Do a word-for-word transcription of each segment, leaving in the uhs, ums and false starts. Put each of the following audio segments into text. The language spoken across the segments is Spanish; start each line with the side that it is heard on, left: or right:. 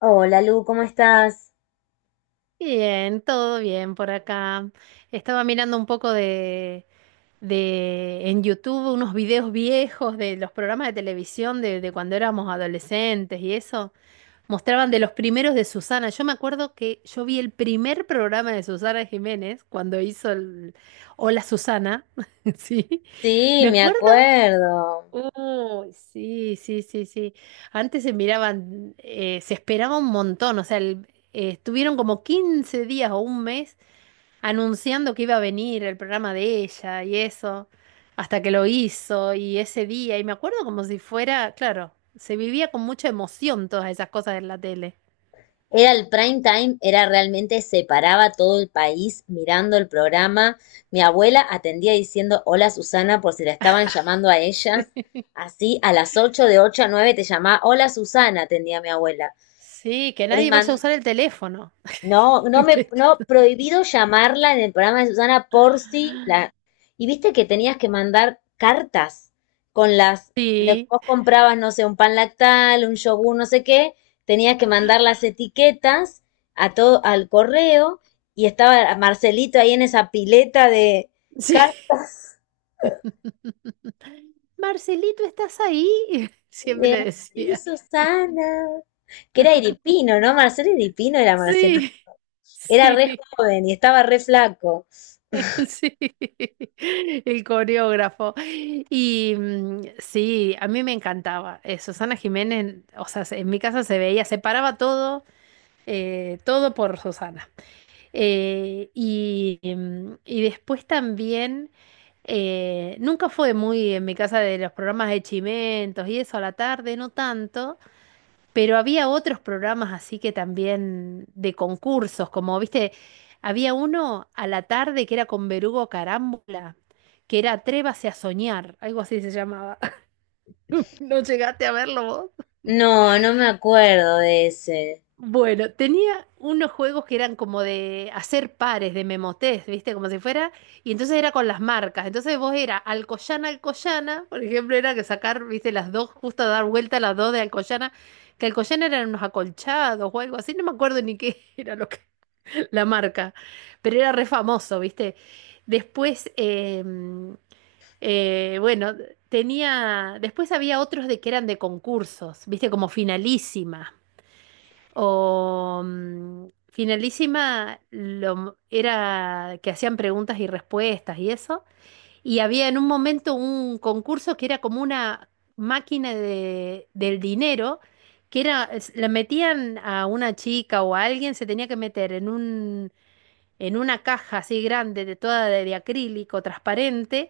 left: Hola Lu, ¿cómo estás?
right: Bien, todo bien por acá. Estaba mirando un poco de, de en YouTube unos videos viejos de los programas de televisión de, de cuando éramos adolescentes y eso. Mostraban de los primeros de Susana. Yo me acuerdo que yo vi el primer programa de Susana Jiménez cuando hizo el Hola Susana. Sí. Me
left: Sí, me
right: acuerdo.
left: acuerdo.
right: Oh, sí, sí, sí, sí. Antes se miraban, eh, se esperaba un montón, o sea, el- eh, estuvieron como quince días o un mes anunciando que iba a venir el programa de ella y eso, hasta que lo hizo y ese día, y me acuerdo como si fuera, claro, se vivía con mucha emoción todas esas cosas en la tele.
left: Era el prime time, era realmente, se paraba todo el país mirando el programa. Mi abuela atendía diciendo hola Susana por si la estaban llamando a
right: Sí.
left: ella. Así, a las ocho, de ocho a nueve te llamaba hola Susana, atendía mi abuela.
right: Sí, que nadie vaya a usar el teléfono.
left: No, no me,
right: Que-
left: no, prohibido llamarla en el programa de Susana por si la. Y viste que tenías que mandar cartas con las. le-
right: Sí,
left: vos comprabas, no sé, un pan lactal, un yogur, no sé qué, tenías que mandar las etiquetas a todo, al correo, y estaba Marcelito ahí en esa pileta de
right: sí.
left: cartas.
right: Marcelito, ¿estás ahí? Siempre le
left: de, Sí,
right: decía.
left: Susana. Que era Iripino, ¿no? Marcelo Iripino era Marcelito.
right: Sí,
left: Era
right: sí,
left: re joven y estaba re flaco.
right: sí, el coreógrafo. Y mm, sí, a mí me encantaba. Eh, Susana Jiménez, o sea, se- en mi casa se veía, se paraba todo, eh, todo por Susana. Eh, y, mm, y después también, eh, nunca fue muy en mi casa de los programas de chimentos y eso a la tarde, no tanto. Pero había otros programas así que también de concursos, como viste, había uno a la tarde que era con Berugo Carámbula, que era Atrévase a soñar, algo así se llamaba. ¿No llegaste a verlo vos?
left: No, no me acuerdo de ese.
right: Bueno, tenía unos juegos que eran como de hacer pares, de memotest, ¿viste? Como si fuera. Y entonces era con las marcas. Entonces vos era Alcoyana, Alcoyana. Por ejemplo, era que sacar, ¿viste? Las dos, justo dar vuelta a las dos de Alcoyana. Que Alcoyana eran unos acolchados o algo así. No me acuerdo ni qué era lo que, la marca. Pero era re famoso, ¿viste? Después, em, eh, bueno, tenía. Después había otros de que eran de concursos, ¿viste? Como finalísima. O mm, Finalísima lo m- era que hacían preguntas y respuestas y eso. Y había en un momento un concurso que era como una máquina de, del dinero, que era, es- la metían a una chica o a alguien, se tenía que meter en un, en una caja así grande, de toda de, de acrílico, transparente,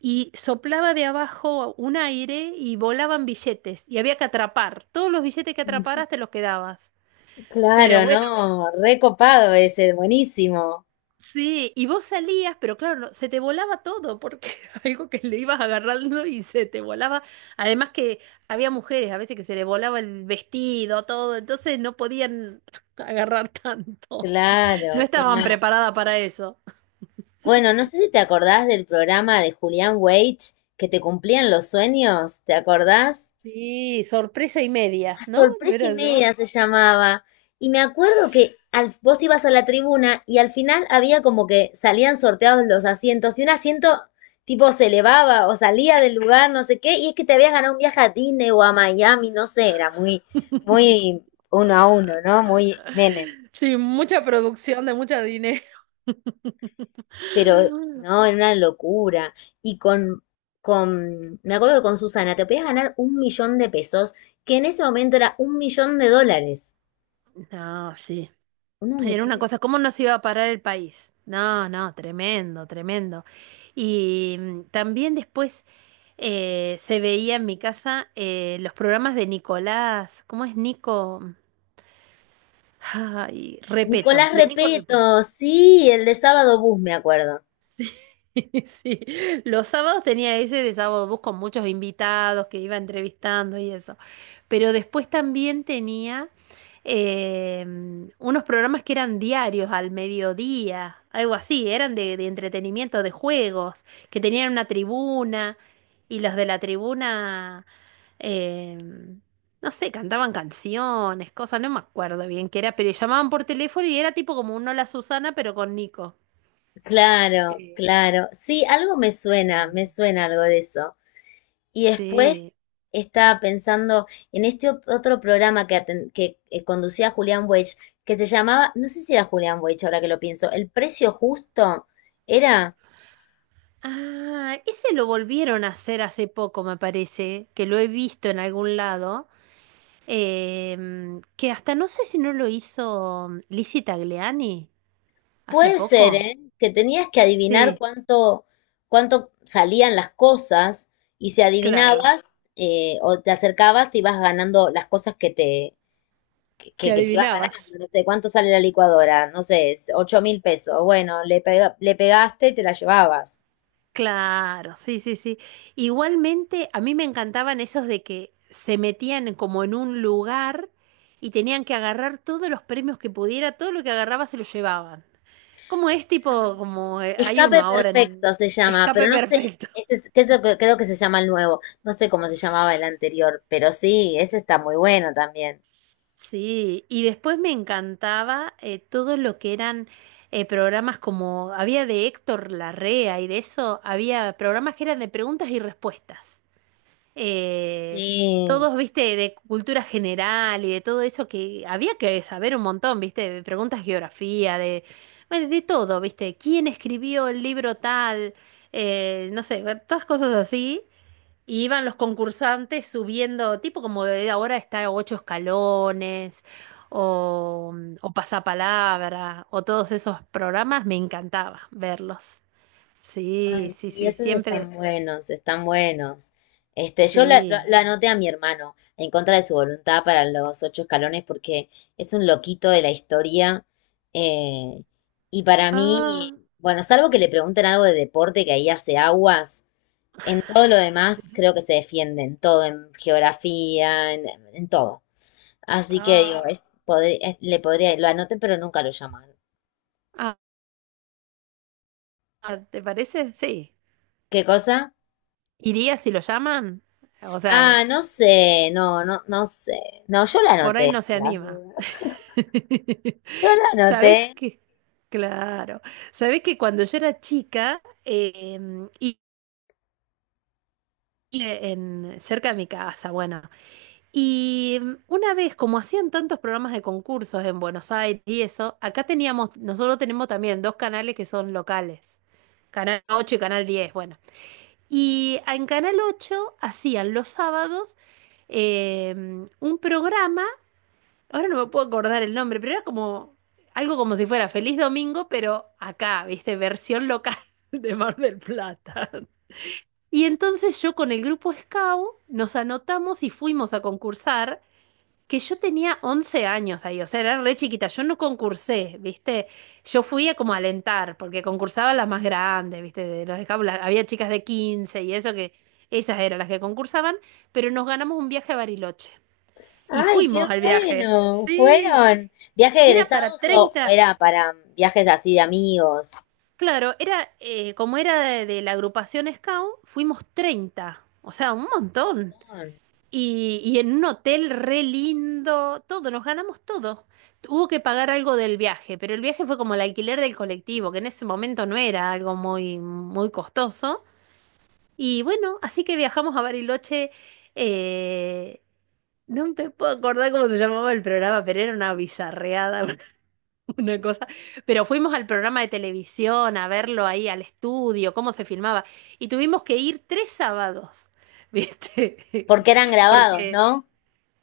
right: y soplaba de abajo un aire y volaban billetes. Y había que atrapar. Todos los billetes que atraparas te los quedabas. Pero
left: Claro,
right: bueno.
left: no, recopado ese, buenísimo.
right: Sí, y vos salías, pero claro, no- se te volaba todo porque era algo que le ibas agarrando y se te volaba. Además que había mujeres a veces que se le volaba el vestido, todo, entonces no podían agarrar tanto. No
left: Claro,
right: estaban
left: claro.
right: preparadas para eso.
left: Bueno, no sé si te acordás del programa de Julián Weich que te cumplían los sueños, ¿te acordás?
right: Sí, sorpresa y media,
left: A
right: ¿no? No
left: sorpresa y
right: era yo.
left: media se llamaba. Y me acuerdo que al, vos ibas a la tribuna y al final había como que salían sorteados los asientos y un asiento tipo se elevaba o salía del lugar, no sé qué, y es que te habías ganado un viaje a Disney o a Miami, no sé, era muy, muy uno a uno, ¿no? Muy Menem.
right: Sí, mucha producción de mucho dinero.
left: Pero, no, era una locura. Y con, con, me acuerdo que con Susana, te podías ganar un millón de pesos, que en ese momento era un millón de dólares.
right: No, sí.
left: Una
right: Era una
left: locura.
right: cosa, ¿cómo nos iba a parar el país? No, no, tremendo, tremendo. Y mm, también después eh, se veía en mi casa eh, los programas de Nicolás, ¿cómo es Nico? mm, Ay, Repeto,
left: Nicolás
right: de Nico Repeto.
left: Repeto, sí, el de Sábado Bus, me acuerdo.
right: Sí, los sábados tenía ese de sábado bus con muchos invitados que iba entrevistando y eso. Pero después también tenía eh, unos programas que eran diarios al mediodía, algo así, eran de, de entretenimiento, de juegos, que tenían una tribuna y los de la tribuna, eh, no sé, cantaban canciones, cosas, no me acuerdo bien qué era, pero llamaban por teléfono y era tipo como un Hola Susana, pero con Nico.
left: Claro,
right: Eh,
left: claro. Sí, algo me suena, me suena algo de eso. Y después
right: Sí.
left: estaba pensando en este ot- otro programa que, aten- que eh, conducía Julián Weich, que se llamaba, no sé si era Julián Weich ahora que lo pienso, El Precio Justo, ¿era?
right: Ah, ese lo volvieron a hacer hace poco, me parece, que lo he visto en algún lado, em, que hasta no sé si no lo hizo Lizzie Tagliani hace
left: Puede ser,
right: poco.
left: ¿eh? Que tenías que adivinar
right: Sí,
left: cuánto, cuánto salían las cosas y si
right: claro,
left: adivinabas eh, o te acercabas, te ibas ganando las cosas que te,
right: que
left: que, que te ibas ganando.
right: adivinabas.
left: No sé, ¿cuánto sale la licuadora? No sé, es ocho mil pesos. Bueno, le pega- le pegaste y te la llevabas.
right: Claro, sí, sí, sí. Igualmente, a mí me encantaban esos de que se metían como en un lugar y tenían que agarrar todos los premios que pudiera, todo lo que agarraba se lo llevaban. Como es tipo, como eh, hay uno
left: Escape
right: ahora en
left: perfecto se llama,
right: Escape
left: pero no sé,
right: Perfecto.
left: ese es, que es lo que- creo que se llama el nuevo. No sé cómo se llamaba el anterior, pero sí, ese está muy bueno también.
right: Sí, y después me encantaba eh, todo lo que eran eh, programas como, había de Héctor Larrea y de eso, había programas que eran de preguntas y respuestas. Eh,
left: Sí.
right: todos, viste, de cultura general y de todo eso que había que saber un montón, viste, de preguntas de geografía, de, bueno, de todo, viste, quién escribió el libro tal, eh, no sé, bueno, todas cosas así. Y iban los concursantes subiendo, tipo como de ahora está ocho escalones, o, o pasapalabra, o todos esos programas, me encantaba verlos. Sí,
left: Ay,
right: sí,
left: sí,
right: sí,
left: esos están
right: siempre,
left: buenos, están buenos. Este, yo la- la-
right: sí.
left: lo anoté a mi hermano en contra de su voluntad para los ocho escalones porque es un loquito de la historia. Eh, y para mí,
right: Ah,
left: bueno, salvo que le pregunten algo de deporte que ahí hace aguas, en todo lo
right: sí.
left: demás creo que se defiende, en todo, en geografía, en, en todo. Así que digo,
right: Ah,
left: es- podri- es- le podría, lo anoté, pero nunca lo llamaron.
right: ah, ah, ¿te parece? Sí.
left: ¿Qué cosa?
right: ¿Iría si lo llaman? O sea,
left: Ah, no sé, no, no, no sé. No, yo la
right: por ahí
left: anoté
right: no se
left: por las
right: anima.
left: dudas. Yo la anoté.
right: ¿Sabés qué? Claro. ¿Sabés que cuando yo era chica, em, en, cerca de mi casa, bueno. Y mm, una vez, como hacían tantos programas de concursos en Buenos Aires y eso, acá teníamos, nosotros tenemos también dos canales que son locales, Canal ocho y Canal diez, bueno. Y en Canal ocho hacían los sábados eh, un programa, ahora no me puedo acordar el nombre, pero era como algo como si fuera Feliz Domingo, pero acá, viste, versión local de Mar del Plata. Y entonces yo con el grupo Scout nos anotamos y fuimos a concursar, que yo tenía once años ahí, o sea, era re chiquita, yo no concursé, ¿viste? Yo fui a como a alentar, porque concursaban las más grandes, ¿viste? De los Scout, la- había chicas de quince y eso que, esas eran las que concursaban, pero nos ganamos un viaje a Bariloche. Y
left: Ay, qué
right: fuimos al viaje,
left: bueno.
right: sí,
left: ¿Fueron viajes
right: y era para
left: egresados o o
right: treinta.
left: era para viajes así de amigos?
right: Claro, era, eh, como era de, de la agrupación Scout, fuimos treinta, o sea, un montón. Y, y en un hotel re lindo, todo, nos ganamos todo. Hubo que pagar algo del viaje, pero el viaje fue como el alquiler del colectivo, que en ese momento no era algo muy, muy costoso. Y bueno, así que viajamos a Bariloche. eh, no me puedo acordar cómo se llamaba el programa, pero era una bizarreada, una una cosa. Pero fuimos al programa de televisión a verlo ahí al estudio, cómo se filmaba. Y tuvimos que ir tres sábados, ¿viste?
left: ¿Porque eran grabados,
right: Porque
left: no?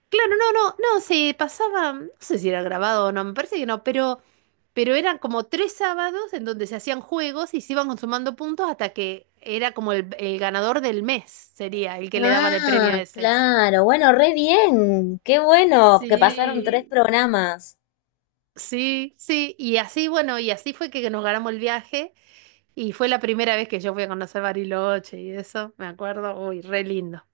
right: Claro, no, no, no, se pasaba, no sé si era grabado o no, me parece que no, pero, pero eran como tres sábados en donde se hacían juegos y se iban consumando puntos hasta que era como el, el ganador del mes, sería el que le daban el premio
left: Ah,
right: ese.
left: claro. Bueno, re bien. Qué bueno que pasaron tres
right: Sí.
left: programas.
right: Sí, sí, y así, bueno, y así fue que nos ganamos el viaje y fue la primera vez que yo fui a conocer Bariloche y eso, me acuerdo, uy, re lindo.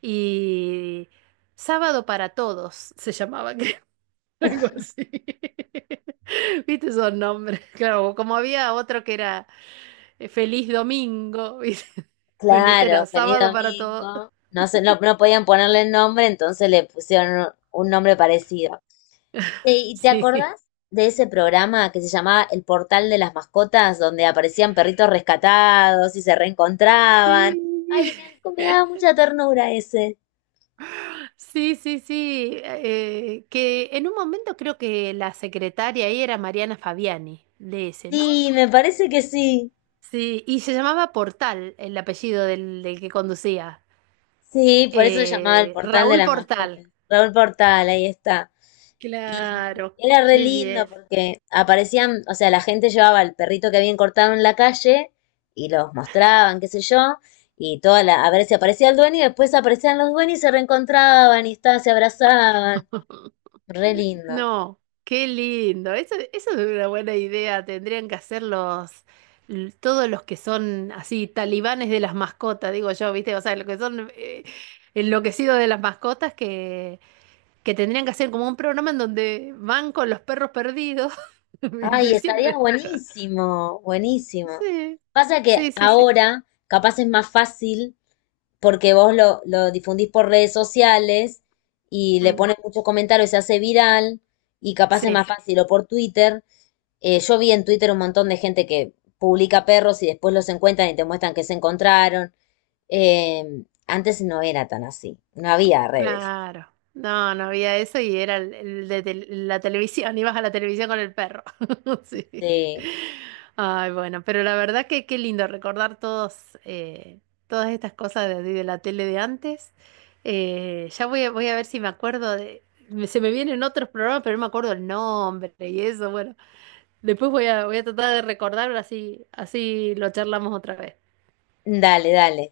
right: Y Sábado para Todos se llamaba, algo así. ¿Viste esos nombres? Claro, como había otro que era eh, Feliz Domingo, ¿viste? Bueno, este era
left: Claro, feliz
right: Sábado para Todos.
left: domingo. No sé, no, no podían ponerle el nombre, entonces le pusieron un nombre parecido. Sí, ¿y te
right: Sí.
left: acordás de ese programa que se llamaba El Portal de las Mascotas, donde aparecían perritos rescatados y se reencontraban?
right: Sí,
left: Ay, me, me daba mucha ternura ese.
right: sí, sí, sí. eh, que en un momento creo que la secretaria ahí era Mariana Fabiani, de ese, ¿no?
left: Sí, me parece que sí.
right: Sí, y se llamaba Portal, el apellido del, del que conducía.
left: Sí, por eso se llamaba El
right: Eh,
left: Portal de
right: Raúl
left: las
right: Portal.
left: Mascotas. Raúl Portal, ahí está. Y
right: Claro,
left: era re
right: qué
left: lindo
right: bien.
left: porque aparecían, o sea, la gente llevaba el perrito que habían cortado en la calle y los mostraban, qué sé yo, y toda la, a ver si aparecía el dueño y después aparecían los dueños y se reencontraban y está, se abrazaban. Re lindo.
right: No, qué lindo. Eso, eso es una buena idea. Tendrían que hacer los, l- todos los que son así talibanes de las mascotas, digo yo, ¿viste? O sea, los que son eh, enloquecidos de las mascotas que, que tendrían que hacer como un programa en donde van con los perros perdidos, ¿viste?
left: Ay,
right: Y
left: estaría
right: siempre.
left: buenísimo, buenísimo.
right: Sí,
left: Pasa que
right: sí, sí, sí.
left: ahora capaz es más fácil porque vos lo, lo difundís por redes sociales y le
right: Mm,
left: pones muchos comentarios, se hace viral y capaz es
right: sí.
left: más fácil o por Twitter. Eh, yo vi en Twitter un montón de gente que publica perros y después los encuentran y te muestran que se encontraron. Eh, antes no era tan así, no había redes.
right: Claro. No, no había eso y era el, el de tel- la televisión. Ibas a la televisión con el perro. Sí.
left: Sí.
right: Ay, bueno, pero la verdad que qué lindo recordar todos, eh, todas estas cosas de, de la tele de antes. Eh, ya voy a, voy a ver si me acuerdo de... me- Se me vienen otros programas, pero no me acuerdo el nombre y eso. Bueno, después voy a, voy a tratar de recordar, así, así lo charlamos otra vez.
left: Dale, dale.